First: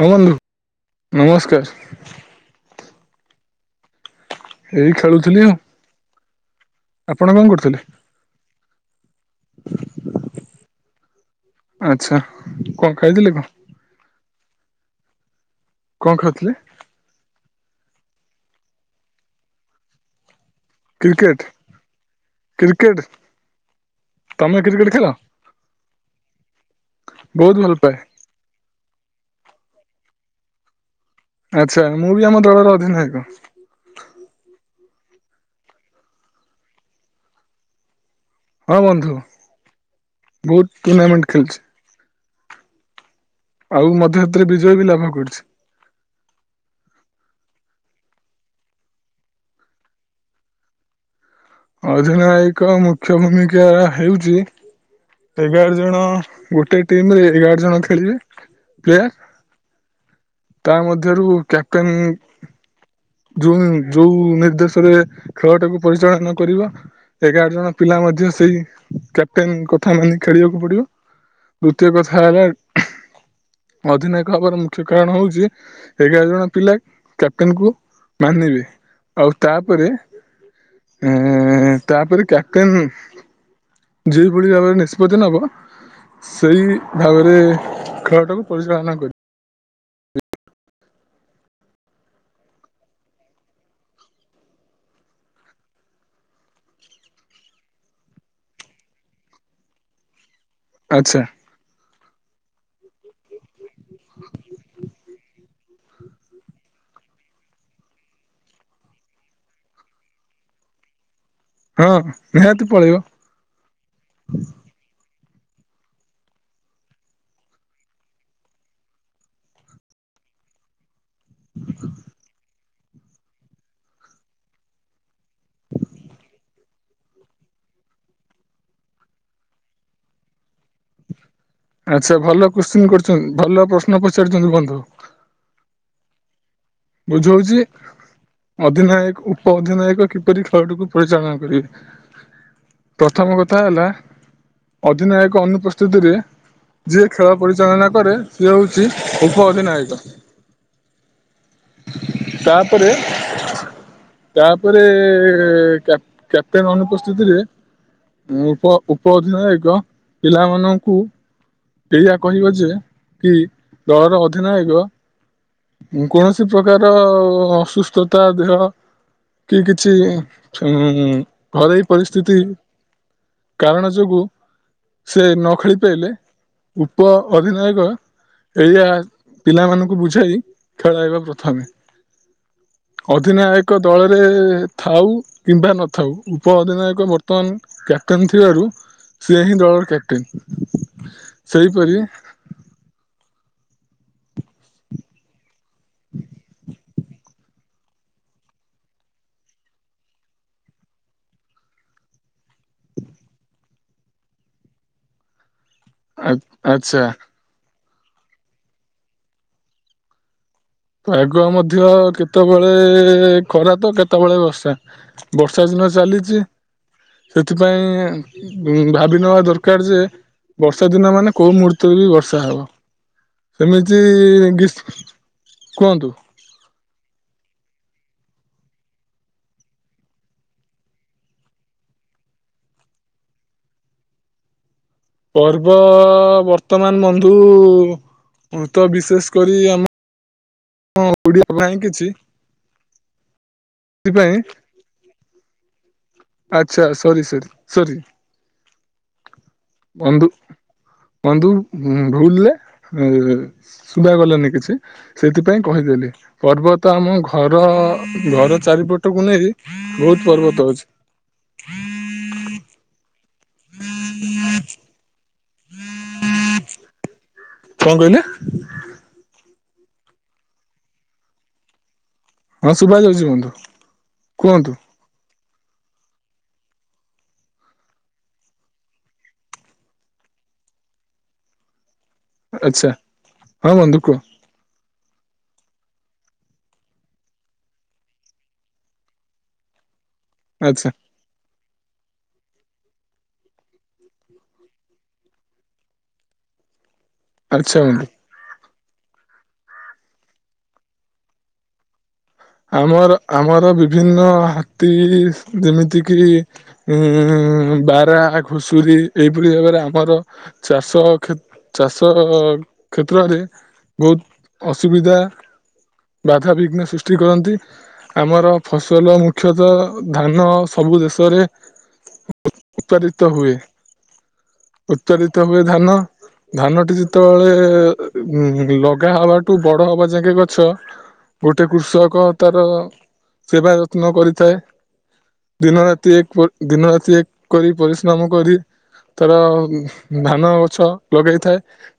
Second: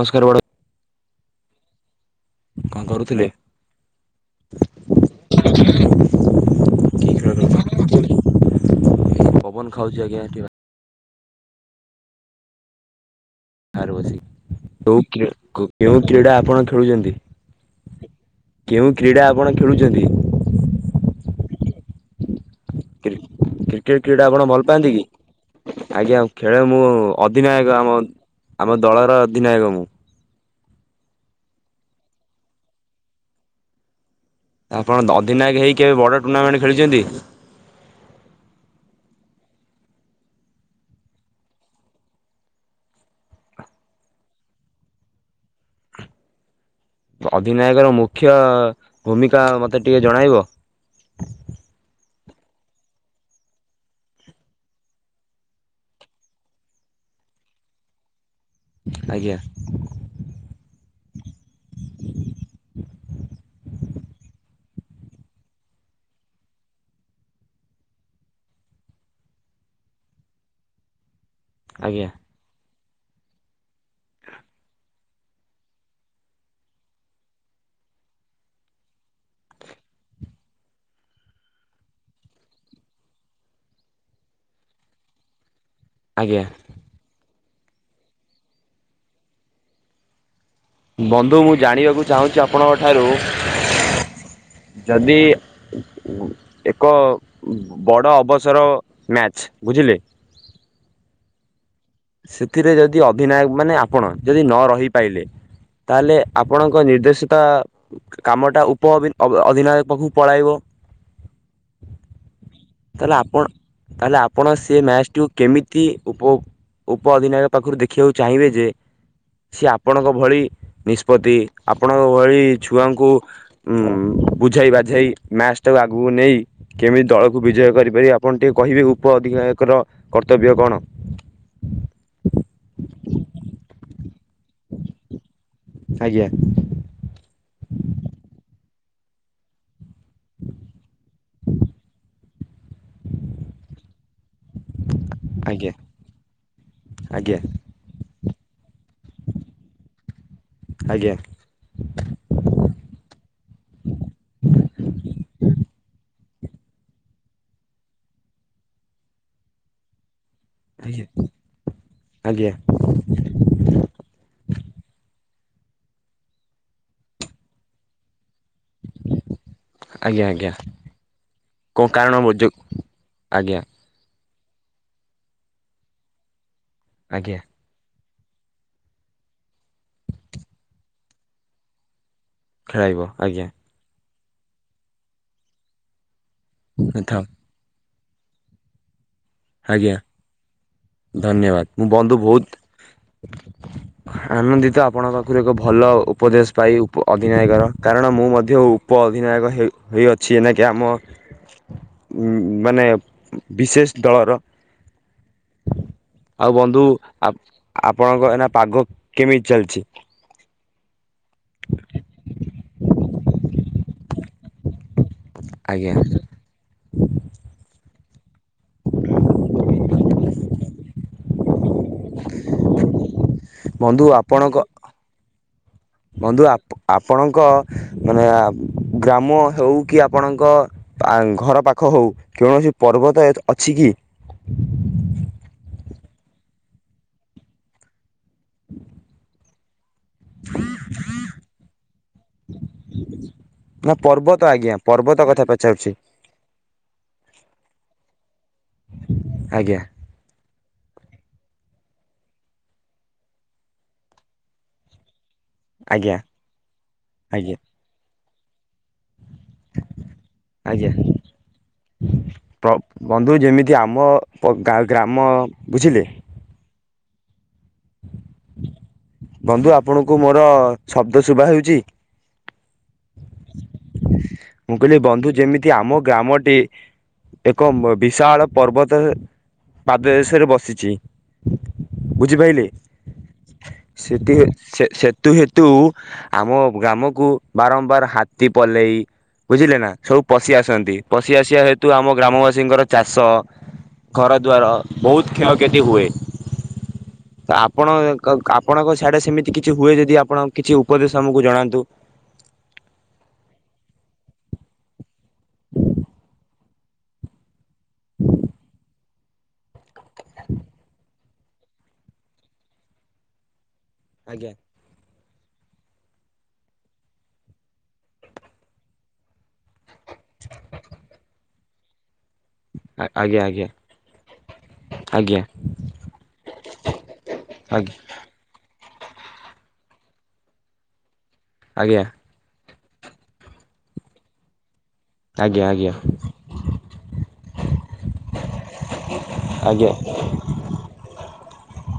ହଁ ବନ୍ଧୁ ବଡ଼ ନମସ୍କାର। କଁ କରୁଥିଲେ? ଏଇ ଖେଳୁଥିଲି ଆଉ ।ଆପଣ କଣ କରୁଥିଲେ? ପବନ ଖାଉଛି ଆଜ୍ଞା ଏଠି ବା ଆଚ୍ଛା କଣ ଖାଇଥିଲେ କଣ? ବାହାରେ ବସିକି କୋଉ କ୍ରୀ କୋ କେଉଁ କଣ କ୍ରୀଡ଼ା ଖାଉଥିଲେ ଆପଣ ଖେଳୁଚନ୍ତି? କେଉଁ କ୍ରୀଡ଼ା ଆପଣ ଖେଳୁଚନ୍ତି? କ୍ରିକେଟ କ୍ରିକେଟ କ୍ରି କ୍ରିକେଟ୍ କ୍ରୀଡା ଆପଣ ତମେ ଭଲ କ୍ରିକେଟ ପାଆନ୍ତି କି? ଖେଳ ଆଜ୍ଞା ଖେଳେ, ମୁଁ ବହୁତ ଭଲ ଅଧିନାୟକ ପାଏ ଆମ ଆମ ଦଳର ଅଧିନାୟକ ମୁଁ। ଆଚ୍ଛା ମୁଁ ବି ଆମ ଦଳର ଅଧିନାୟକ। ଆପଣ ଅଧିନାୟକ ହେଇକି କେବେ ବଡ଼ ଟୁର୍ଣ୍ଣାମେଣ୍ଟ ଖେଳିଚନ୍ତି? ହଁ ବନ୍ଧୁ ବହୁତ ଟୁର୍ଣ୍ଣାମେଣ୍ଟ ଖେଳିଛି। ଆଉ ମଧ୍ୟ ସେଥିରେ ବିଜୟ ବି ଲାଭ କରିଛି। ଅଧିନାୟକ ର ମୁଖ୍ୟ ଭୂମିକା ମତେ ଟିକେ ଜଣାଇବ। ଅଧିନାୟକ ମୁଖ୍ୟ ଭୂମିକା ହେଉଚି ଏଗାର ଜଣ ଗୋଟେ ଟିମରେ ଏଗାର ଜଣ ଖେଳିବେ। ପ୍ଲେୟାର ଆଜ୍ଞା। ତା ମଧ୍ୟରୁ କ୍ୟାପଟେନ୍ ଜୁନ୍ ଯୋଉ ନିର୍ଦ୍ଦେଶ କରିବେ ଖେଳଟାକୁ ପରିଚାଳନା କରିବା ଏଗାର ଜଣ ପିଲା ମଧ୍ୟ ସେଇ କ୍ୟାପଟେନ୍ ଙ୍କ କଥା ମାନି ଖେଳିବାକୁ ପଡିବ ଦୁତୀୟ ଆଜ୍ଞା କଥା ହେଲା ଅଧିନାୟକ ହବାର ମୁଖ୍ୟ କାରଣ ହଉଚି ଏଗାର ଜଣ ପିଲା କ୍ୟାପଟେନ କୁ ମାନିବେ ଆଉ ତାପରେ ଏଁ ତାପରେ କ୍ୟାପଟେନ୍ ଯେଉ ଭଳି ଭାବରେ ନିଷ୍ପତ୍ତି ନେବ, ଆଜ୍ଞା। ସେଇ ଭାବରେ ଖେଳଟାକୁ ପରିଚାଳନା କରି ବନ୍ଧୁ ମୁଁ ଜାଣିବାକୁ ଚାହୁଁଚି ଆପଣଙ୍କ ଠାରୁ [inaudible] ଯଦି ଏକ ବଡ ଅବସର ମ୍ୟାଚ ବୁ ଝିଲେ ଆଚ୍ଛା। ସେଥିରେ ଯଦି ଅଧିନାୟକ ମାନେ ଆପଣ ଯଦି ନ ରହିପାଇଲେ ତାହେଲେ ଆପଣଙ୍କ ନିର୍ଦ୍ଦେଶତା କାମଟା ଉପ ଅଧିନାୟକ ପାଖକୁ ପଳେଇବ। ହଁ ନିହାତି ପଳେଇବ [inaudible] ତାହେଲେ ଆପଣ ତାହେଲେ ଆପଣ ସେ ମ୍ୟାଚ ଟିକୁ କେମିତି ଉପଭୋ ଉପଅଧିନାୟକ ପାଖରୁ ଦେଖିବାକୁ ଚାହିଁବେ ଯେ ସିଏ ଆପଣଙ୍କ ଭଳି ନିସ୍ ପତି ଆପଣଙ୍କ ଭଳି ଛୁଆଙ୍କୁ ଉ ବୁଝାଇ ବାଝେଇ ମ୍ୟାଚ ଟାକୁ ଆଗକୁ ନେଇ କେମିତି ଦଳକୁ ବିଜେ କରିପାରିବେ ଆପଣ ଟିକେ କହିବେ ଉପ ଅଧିକାୟକର କର୍ତ୍ତବ୍ୟ କଣ? ଆଚ୍ଛା ଭଲ କୋଶ୍ଚି କରିଛନ୍ତି ଭଲ ପ୍ରଶ୍ନ ପଚାରିଛନ୍ତି ବନ୍ଧୁ। ଆଜ୍ଞା। ବୁଝଉଛି ଅଧିନାୟକ ଉପ ଅଧିନାୟକ କିପରି ଖେଳଟିକୁ ପରିଚାଳନା କରିବେ। ପ୍ରଥମ କଥା ହେଲା ଅଧିନାୟକ ଆଜ୍ଞା ଅନୁପସ୍ଥିତିରେ ଯିଏ ଖେଳ ଆଜ୍ଞା ପରିଚାଳନା କରେ ସେ ହଉଛି ଉପ ଅଧିନାୟକ। ଆଜ୍ଞା ତାପରେ [inaudible] ତାପରେ କ୍ୟାପ୍ କ୍ୟାପଟେନ ଅନୁପସ୍ଥିତିରେ ଉପ ଉପ ଅଧିନାୟକ ପିଲାମାନଙ୍କୁ ଆଜ୍ଞା ଏୟା ଆଜ୍ଞା କହିବ ଯେ କି ଦଳର ଅଧିନାୟକ କୌଣସି ପ୍ରକାର ଅସୁସ୍ଥତା ଦେହ କି କିଛି ଆଜ୍ଞା ଆଜ୍ଞା ଉ ଘରୋଇ କୋଉ କାରଣ ପରିସ୍ଥିତି ଯୋ ଆଜ୍ଞା କାରଣ ଯୋଗୁ ସେ ନ ଖେଳି ପାଇଲେ ଉପ ଆଜ୍ଞା ଅଧିନାୟକ ଏରିଆ ପିଲାମାନଙ୍କୁ ବୁଝାଇ ଖେଳାଇବ ପ୍ରଥମେ ଖେଳାଇବ [inaudible] ଆଜ୍ଞା ଅଧିନାୟକ ଦଳରେ ଥାଉ କିମ୍ବା ନଥାଉ ଉପ ଅଧିନାୟକ ଥାଉ ବର୍ତ୍ତମାନ କ୍ୟାପଟେନ୍ ଥିବାରୁ ସିଏ ହିଁ ଦଳର ଆଜ୍ଞା କ୍ୟାପଟେନ୍। [inaudible] ଧନ୍ୟବାଦ ମୁଁ ସେଇପରି ବନ୍ଧୁ ବହୁତ ହଁ [inaudible] ଆନନ୍ଦିତ ଆପଣଙ୍କ ପାଖରୁ ଏକ ଭଲ ଉପଦେଶ ପାଇ ଉପ ଅଧିନାୟକର କାରଣ ମୁଁ ମଧ୍ୟ ଉପ ଅଧି ନିର୍ଣ୍ଣୟାକ ହେଇ ଅଛି ଏନାକେ ଆମ [inaudible] ମାନେ ବିଶେଷ ଦଳର [inaudible] ଆଉ ବନ୍ଧୁ ଆଚ୍ଛା ଆ ଆପଣଙ୍କ ଏନା ପାଗ କେମିତି ଚାଲିଛି? ଆଗୁଆ ମଧ୍ୟ କେତେବେଳେ ଖରା ତ କେତେବେଳେ ବର୍ଷା। ବର୍ଷା ଦିନ ଆଜ୍ଞା ଚାଲିଛି ସେଥିପାଇଁ ଉ ଭାବି ନବା ଦରକାର ଯେ ବର୍ଷା ଦିନ ମାନେ କୋଉ ମୁହୂର୍ତ୍ତରେ ବି ବର୍ଷା ହବ। ସେମିତି ବନ୍ଧୁ ଆପଣଙ୍କ କୁହନ୍ତୁ [inaudible] ବନ୍ଧୁ ଆପଣଙ୍କ ମାନେ ଗ୍ରାମ ହେଉ କି ଆପଣଙ୍କ ଘର ପାଖ ହେଉ କୌଣସି ପର୍ବତ ଅଛି କି? ହ [inaudible] ପର୍ବ ବର୍ତ୍ତମାନ ବନ୍ଧୁ ତ ବିଶେଷ କରି ଆମେ ହଁ ଓଡିଆ ପାଇଁ କିଛି ନା ସେଥିପାଇଁ ପର୍ବତ ଆଜ୍ଞା ପର୍ବତ କଥା ପଚାରୁଛି। ଆଛା ସରି ସରି ସରି। ଆଜ୍ଞା [inaudible] ବନ୍ଧୁ ବନ୍ଧୁ ଭୁଲରେ ଶୁଭାଗଲାନି କିଛି ସେଇଥିପାଇଁ କହିଦେଲି ଆଜ୍ଞା ପର୍ବତ ଆମ ଆଜ୍ଞା ଘର ଘର ଚାରିପଟ ଟକୁ ନେଇ ବହୁତ ପର୍ବତ ଅଛି। ଆଜ୍ଞା। ପ୍ର ବନ୍ଧୁ ତୁ ଯେମିତି ଆମ ଗ୍ରାମ ବୁଝିଲେ କଣ କହିଲେ। ବନ୍ଧୁ ଆପଣଙ୍କୁ ମୋର ଶବ୍ଦ ଶୁଭା ହେଉଛି। ହଁ ଶୁଭା ଯାଉଛି ବନ୍ଧୁ କୁହନ୍ତୁ ମୁଁ କହିଲି ବନ୍ଧୁ ଯେମି ଠି ଆମ ଗ୍ରାମଟି ଏକ ବିଶାଳ ପର୍ବତ ପାଦଦେଶରେ ବସିଛି। ଆଛା ହଁ ବନ୍ଧୁ କୁହ ସେତି ସେ ସେ ତୁ ହେତୁ ଆମ ଗ୍ରାମକୁ ବାରମ୍ବାର ହାତୀ ପଲେଇ ବୁଝିଲେ ନା ସବୁ ପଶି ଆଚ୍ଛା ଆସନ୍ତି ପଶି ଆସିବା ହେତୁ ଆମ ଗ୍ରାମବାସୀଙ୍କର ଚାଷ ଘର ଦ୍ବାର ବହୁତ କ୍ଷୟକ୍ଷତି ହୁଏ ତ ଆଚ୍ଛା ଆପଣ ବନ୍ଧୁ ଆପଣଙ୍କ ସିଆଡେ ସେମିତି କିଛି ହୁଏ ଯଦି ଆପଣ କିଛି ଉପଦେଶ ଆମକୁ ଜଣାନ୍ତୁ ଆମର ଆମର ବିଭିନ୍ନ ହାତୀ ଯେମିତି କିି ଉଁ ବାରା ଖୁଷୁରୀ ଏଇପଳି ଭାବରେ ଆମର ଚାଷ ଚାଷ କ୍ଷେତ୍ରରେ ଆଜ୍ଞା ବହୁତ ଅସୁବିଧା ବାଧାବିଘ୍ନ ସୃଷ୍ଟି କରନ୍ତି, ଆମର ଫସଲ ମୁଖ୍ୟତଃ ଧାନ ସବୁ ଦେଶରେ ଉତ୍ପାଦିତ ଆଜ୍ଞା ହୁଏ ଆଜ୍ଞା। ଉତ୍ପାଦିତ ହୁଏ ଧାନ ଧାନଟି ଆଜ୍ଞା ଯେତେବେଳେ ଉ ଗା ହବାଠୁ ବଡ ହବା ଯାକେ ଗଛ ଗୋଟେ ଆଜ୍ଞା କୃଷକ ତାର ସେବା ଯତ୍ନ କରିଥାଏ। ଆଜ୍ଞା ଦିନ ଆଜ୍ଞା ରାତି ଏକ ଦିନ ରାତି ଏକ କରି ପରିଶ୍ରମ କରି ତାର ଆଜ୍ଞା ଧାନ ଗଛ ଲଗେଇଥାଏ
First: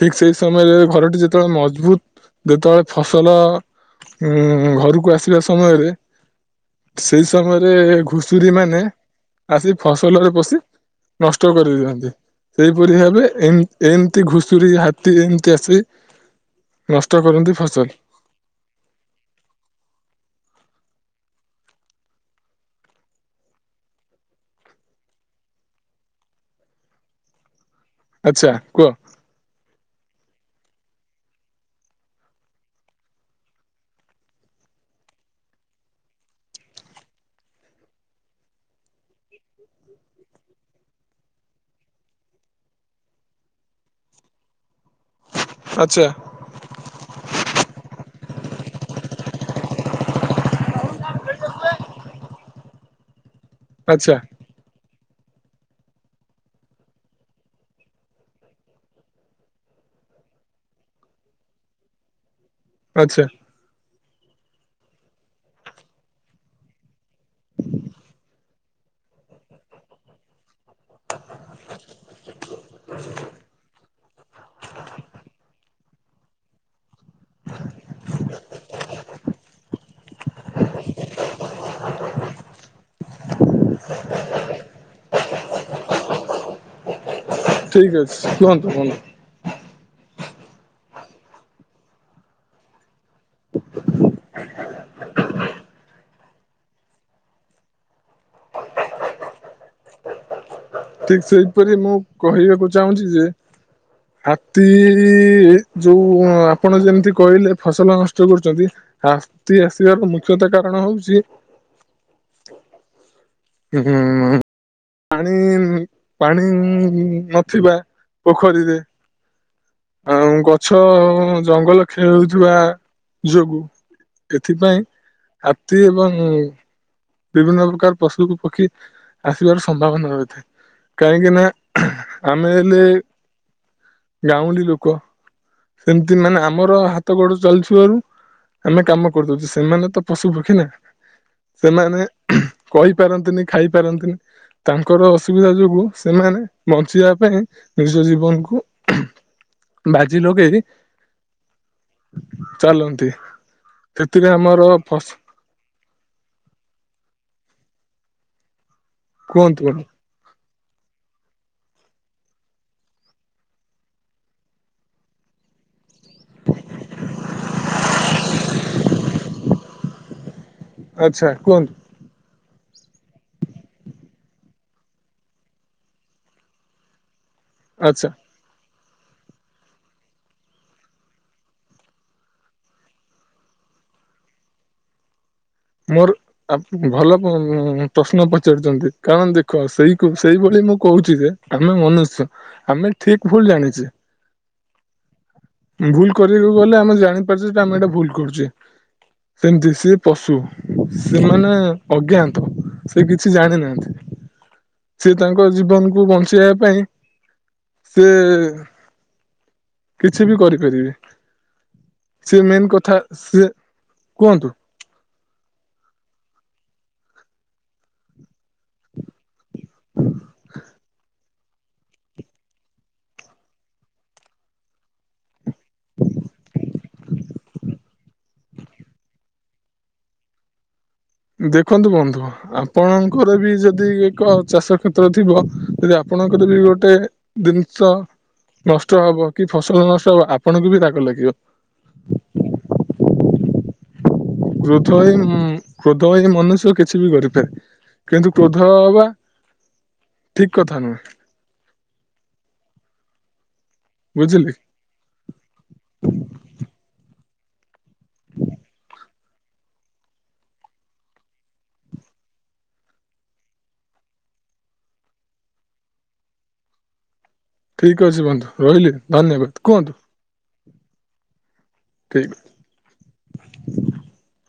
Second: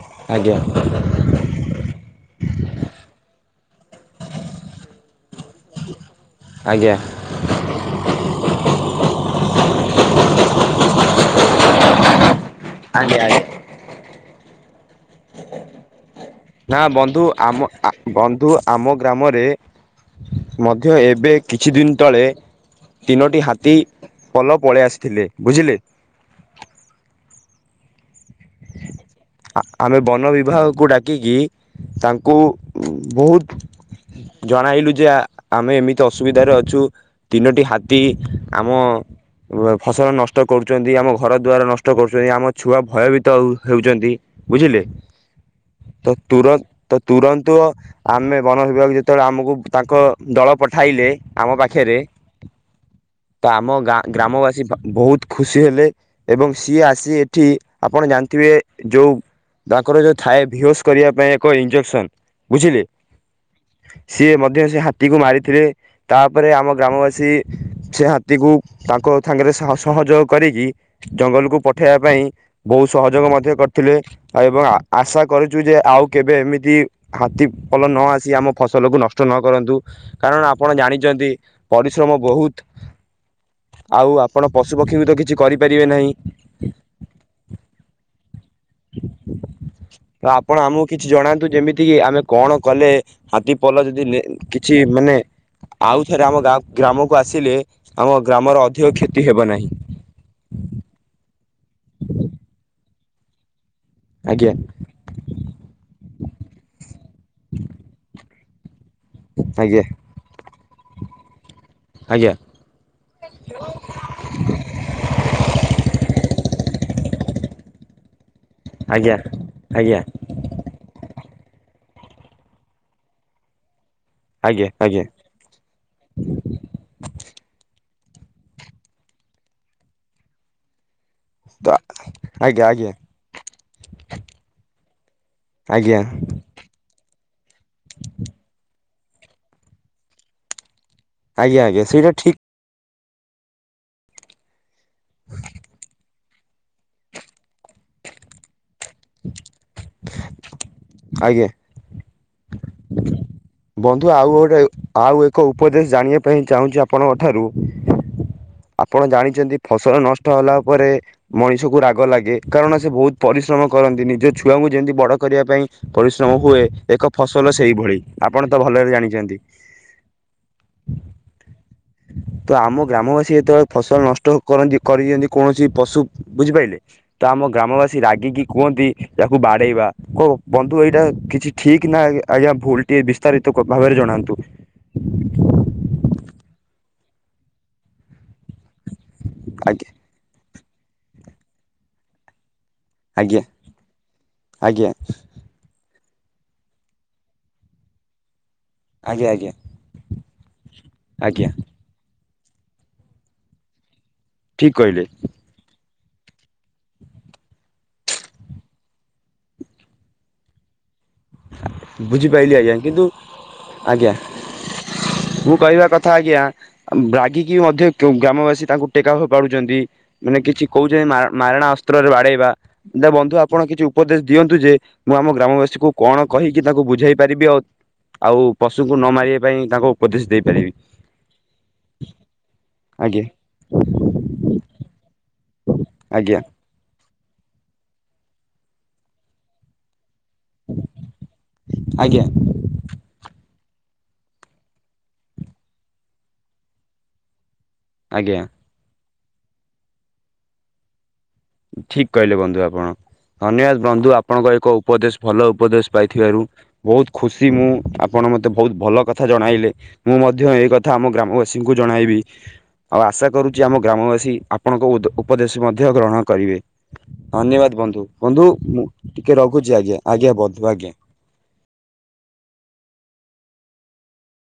ଠିକ ସେଇ ଆଜ୍ଞା ସମୟରେ ଘରଟି ଯେତେବେଳେ ମଜବୁତ ଯେତେବେଳେ ଫସଲ ଉଁ ଘରକୁ ଆସିବା ସମୟରେ ଆଜ୍ଞା ସେଇ ସମୟରେ ଘୁଷୁରୀ ମାନେ ଆସି ଫସଲରେ ପଶି ନଷ୍ଟ କରିଥାନ୍ତି ସେଇପରି ଭାବେ ଆଜ୍ଞା ଏମିତି ଘୁଷୁରୀ ହାତ ଏମିତି ଆସି ନା ନଷ୍ଟ ବନ୍ଧୁ କରନ୍ତି ଆମ ଫସଲ। ବନ୍ଧୁ ଆମ ଗ୍ରାମରେ ମଧ୍ୟ ଏବେ କିଛି ଦିନ ତଳେ ତିନୋଟି ହାତୀ ପଲ ପଳେଇ ଆସିଥିଲେ ବୁଝିଲେ ଆଚ୍ଛା କୁହ। ଆମେ ବନ ବିଭାଗକୁ ଡାକିକି ତାଙ୍କୁ ବହୁତ ଜଣାଇଲୁ ଯେ ଆମେ ଏମିତି ଅସୁବିଧାରେ ଅଛୁ ତିନୋଟି ହାତୀ ଆମ ଫସଲ ନଷ୍ଟ କରୁଛନ୍ତି ଆମ ଘର ଦ୍ଵାର ନଷ୍ଟ କରୁଛନ୍ତି ଆମ ଛୁଆ ଭୟଭୀତ ହେଉଛନ୍ତି। ବୁଝିଲେ ଆଚ୍ଛା ତ ତ ତ ତୁରନ୍ତ ଆମେ ବନ ଯେତେବେଳେ ଆମକୁ ତାଙ୍କ ଦଳ ପଠାଇଲେ ଆମ ପାଖରେ ତ ଆମ ଗାଁ ଆଚ୍ଛା ଗ୍ରାମବାସୀ ବହୁତ ଖୁସି ହେଲେ ଏବଂ ସିଏ ଆସି ଏଠି ଆପଣ ଜାଣିଥିବେ ଯୋଉ ତାଙ୍କର ଯୋଉ ଥାଏ ବେହୋସ କରିବା ପାଇଁ ଏକ ଇଞ୍ଜେକ୍ସନ ବୁଝିଲେ। ଆଚ୍ଛା ସିଏ ମଧ୍ୟ ସେ ହାତୀକୁ ମାରିଥିଲେ ତାପରେ ଆମ ଗ୍ରାମବାସୀ ସେ ହାତୀକୁ ତାଙ୍କ ସାଙ୍ଗରେ ସହଯୋଗ କରିକି ଜଙ୍ଗଲକୁ ପଠେଇବା ପାଇଁ ବହୁ ସହଯୋଗ ମଧ୍ୟ କରିଥିଲେ। ଏବଂ ଆଶା କରୁଛୁ ଯେ ଆଉ କେବେ ଏମିତି ହାତୀପଲ ନ ଆସି ଆମ ଫସଲକୁ ନଷ୍ଟ ନ କରନ୍ତୁ, କାରଣ ଆପଣ ଜାଣିଛନ୍ତି ପରିଶ୍ରମ ବହୁତ ଆଉ ଆପଣ ପଶୁ ପକ୍ଷୀଙ୍କୁ ତ କିଛି କରିପାରିବେ ନାହିଁ ଠିକ ଅଛି କୁହନ୍ତୁ କୁହନ୍ତୁ ତ ଆପଣ ଆମକୁ କିଛି ଜଣାନ୍ତୁ ଯେମିତି କିି ଆମେ କଣ କଲେ ହାତୀ ପଲ ଯଦି କିଛି ମେ ଆଉଥରେ ଆମ ଗ୍ରାମକୁ ଆସିଲେ ଆମ ଗ୍ରାମର ଅଧିକ କ୍ଷତି ହେବ ନାହିଁ। ଠିକ ସେଇପରି ମୁଁ କହିବାକୁ ଚାହୁଁଛି ଯେ ଆଜ୍ଞା ହାତୀ ଯୋଉ ଆପଣ ଯେମିତି କହିଲେ ଫସଲ ନଷ୍ଟ କରୁ ଛନ୍ତି ଆଜ୍ଞା ଆସିବାର ମୁଖ୍ୟତ କାରଣ ହଉଛି ଆଜ୍ଞା ହୁଁ। ପାଣି ନଥିବା ପୋଖରୀରେ ଆଜ୍ଞା ଆଜ୍ଞା ଆଉ ଗଛ ଜଙ୍ଗଲ ଖେଳଉଥିବା ଯୋଗୁ ଆଜ୍ଞା ଏଥିପାଇଁ ଆଜ୍ଞା ହାତୀ ଏବଂ ବିଭିନ୍ନ ପ୍ରକାର ପଶୁକୁ ପକ୍ଷୀ ଆସିବାର ସମ୍ଭାବନା ରହିଥାଏ। କାହିଁକି ନା ତ ଆମେ ଆଜ୍ଞା ହେଲେ ଆଜ୍ଞା ଗାଉଁଲି ଲୋକ ଆଜ୍ଞା ସେମତି ମାନେ ଆମର ହାତ ଗୋଡ ଚାଲିଥିବାରୁ ଆମେ କାମ କରଦଉଛେ ସେମାନେ ତ ପଶୁ ପକ୍ଷୀ ନା ଆଜ୍ଞା ଆଜ୍ଞା ସେମାନେ ସେଇଟା ଠିକ୍ କହି ପାରନ୍ତିନି ଖାଇ ପାରନ୍ତିନି ତାଙ୍କର ଅସୁବିଧା ଯୋଗୁ ସେମାନେ ବଞ୍ଚିବା ପାଇଁ ନିଜ ଜୀବନକୁୁ [unintelligible] ଆଜ୍ଞା ଚାଲନ୍ତି। ବନ୍ଧୁ ଆଉ ସେଥିରେ ଗୋଟେ ଆମର ଫସ ଆଉ ଏକ ଉପଦେଶ ଜାଣିବା ପାଇଁ ଚାହୁଁଛି ଆପଣଙ୍କ ଠାରୁ ଆପଣ ଜାଣିଛନ୍ତି କୁହନ୍ତୁ ଫସଲ ନଷ୍ଟ ହେଲା ଫଳରେ ମଣିଷକୁ ରାଗ ଲାଗେ କାରଣ ସେ ବହୁତ ପରିଶ୍ରମ କରନ୍ତି। ନିଜ ଛୁଆଙ୍କୁ ଯେମିତି ବଡ କରିବା ପାଇଁ ପରିଶ୍ରମ ହୁଏ ଏକ ଫସଲ ସେଇଭଳି ଆପଣ ତ ଭଲରେ ଜାଣିଛନ୍ତି ଆଚ୍ଛା କୁହନ୍ତୁ। ତ ଆମ ଗ୍ରାମବାସୀ ଯେତେବେଳେ ଫସଲ ନଷ୍ଟ କରନ୍ତି। କରିଛନ୍ତି କୌଣସି ପଶୁ ବୁଝିପାରିଲେ ତ ଆମ ଗ୍ରାମବାସୀ ଆଚ୍ଛା ରାଗିକି କୁହନ୍ତି ଯାକୁ ବାଡେଇବା କ ବନ୍ଧୁ ଏଇଟା କିଛି ଠିକ ନା ଆଜ୍ଞା ଭୁଲ? ଟିକେ ବିସ୍ତାରିତ ଭାବରେ ଜଣାନ୍ତୁ। ମୋର ଭଲ ପ୍ରଶ୍ନ ପଚାରିଛନ୍ତି? କାରଣ ଦେଖ ଆଜ୍ଞା ସେଇ ସେଇଭଳି ମୁଁ କହୁଛି ଯେ ଆମେ ମନୁଷ୍ୟ ଆମେ ଠିକ ଆଜ୍ଞା ଭୁଲ ଜାଣିଛେ ଆଜ୍ଞା ଭୁଲ କରିବାକୁ ଗଲେ ଆମେ ଜାଣିପାରୁଛେ, ଯେ ଆମେ ଏଇଟା ଭୁଲ କରୁଛେ ଆଜ୍ଞା ଆଜ୍ଞା ଆଜ୍ଞା ସେମିତି ସିଏ ପଶୁ ଆଜ୍ଞା ସେମାନେ ଅଜ୍ଞାନ୍ତ ସେ କିଛି ଜାଣି ନାହାନ୍ତି।। ଠିକ୍ କହିଲେ ସେ ତାଙ୍କ ଜୀବନକୁ କୁ ବଞ୍ଚେଇବା ପାଇଁ ସେ କିଛି ବି କରିପାରିବେ। ସେ ବୁଝିପାରିଲିି ମେନ୍ ଆଜ୍ଞା କଥା କିନ୍ତୁ ସେ ଆଜ୍ଞା କୁହନ୍ତୁ। ମୁଁ କହିବା କଥା ଆଜ୍ଞା ରାଗିକି ମଧ୍ୟ ଗ୍ରାମବାସୀ ତାଙ୍କୁ ଟେକାପାରୁଛନ୍ତି। ମାନେ କିଛି କିଛି କହୁଛନ୍ତି ମାରଣା ଅସ୍ତ୍ରରେ ବାଡେଇବା ବନ୍ଧୁ ଆପଣ କିଛି ଉପଦେଶ ଦିଅନ୍ତୁ, ଯେ ମୁଁ ଆମ ଗ୍ରାମବାସୀକୁ କଣ କହିକି ତାଙ୍କୁ ବୁଝେଇ ପାରିବି ଆଉ ଆଉ ପଶୁଙ୍କୁ ନ ମାରିବା ପାଇଁ ତାଙ୍କୁ ଉପଦେଶ ଦେଇପାରିବି। ଦେଖନ୍ତୁ ବନ୍ଧୁ ଆଜ୍ଞା ଆପଣଙ୍କର ବି ଯଦି ଏକ ଚାଷ କ୍ଷେତ୍ର ଥିବ ଯଦି ଆଜ୍ଞା ଆପଣଙ୍କର ବି ଗୋଟେ ଜିନିଷ ନଷ୍ଟ ହବ କି ଫସଲ ନଷ୍ଟ ତ ଆପଣଙ୍କୁ ବି ରାଗ ଲାଗିବ। ଆଜ୍ଞା କ୍ରୋଧ ହ କ୍ରୋଧ ହେଇ ମନୁଷ୍ୟ କିଛି ବି କରିଥାଏ। କିନ୍ତୁ ଆଜ୍ଞା କ୍ରୋଧ ହବା ଠିକ କଥା ନୁହେଁ। ଠିକ କହିଲେ ବନ୍ଧୁ ଆପଣ ଧନ୍ୟବାଦ। ବନ୍ଧୁ ବୁଝିଲେ ଆପଣଙ୍କ ଏକ ଉପଦେଶ ଭଲ ଉପଦେଶ ପାଇଥିବାରୁ ବହୁତ ଖୁସି ମୁଁ ଆପଣ ମତେ ବହୁତ ଭଲ କଥା ଜଣାଇଲେ, ମୁଁ ମଧ୍ୟ ଏଇ କଥା ଆମ ଗ୍ରାମବାସୀଙ୍କୁ ଜଣାଇବି। ଆଉ ଆଶା କରୁଛି ଆମ ଗ୍ରାମବାସୀ ଆପଣଙ୍କ ଉପଦେଶ ମଧ୍ୟ ଗ୍ରହଣ କରିବେ। ଧନ୍ୟବାଦ ଠିକ ବନ୍ଧୁ ଅଛି ବନ୍ଧୁ ମୁଁ ରହିଲି ଟିକେ ଧନ୍ୟବାଦ ରଖୁଛି କୁହନ୍ତୁ ଆଜ୍ଞା ଆଜ୍ଞା ବନ୍ଧୁ ଆଜ୍ଞା। [unintelligible]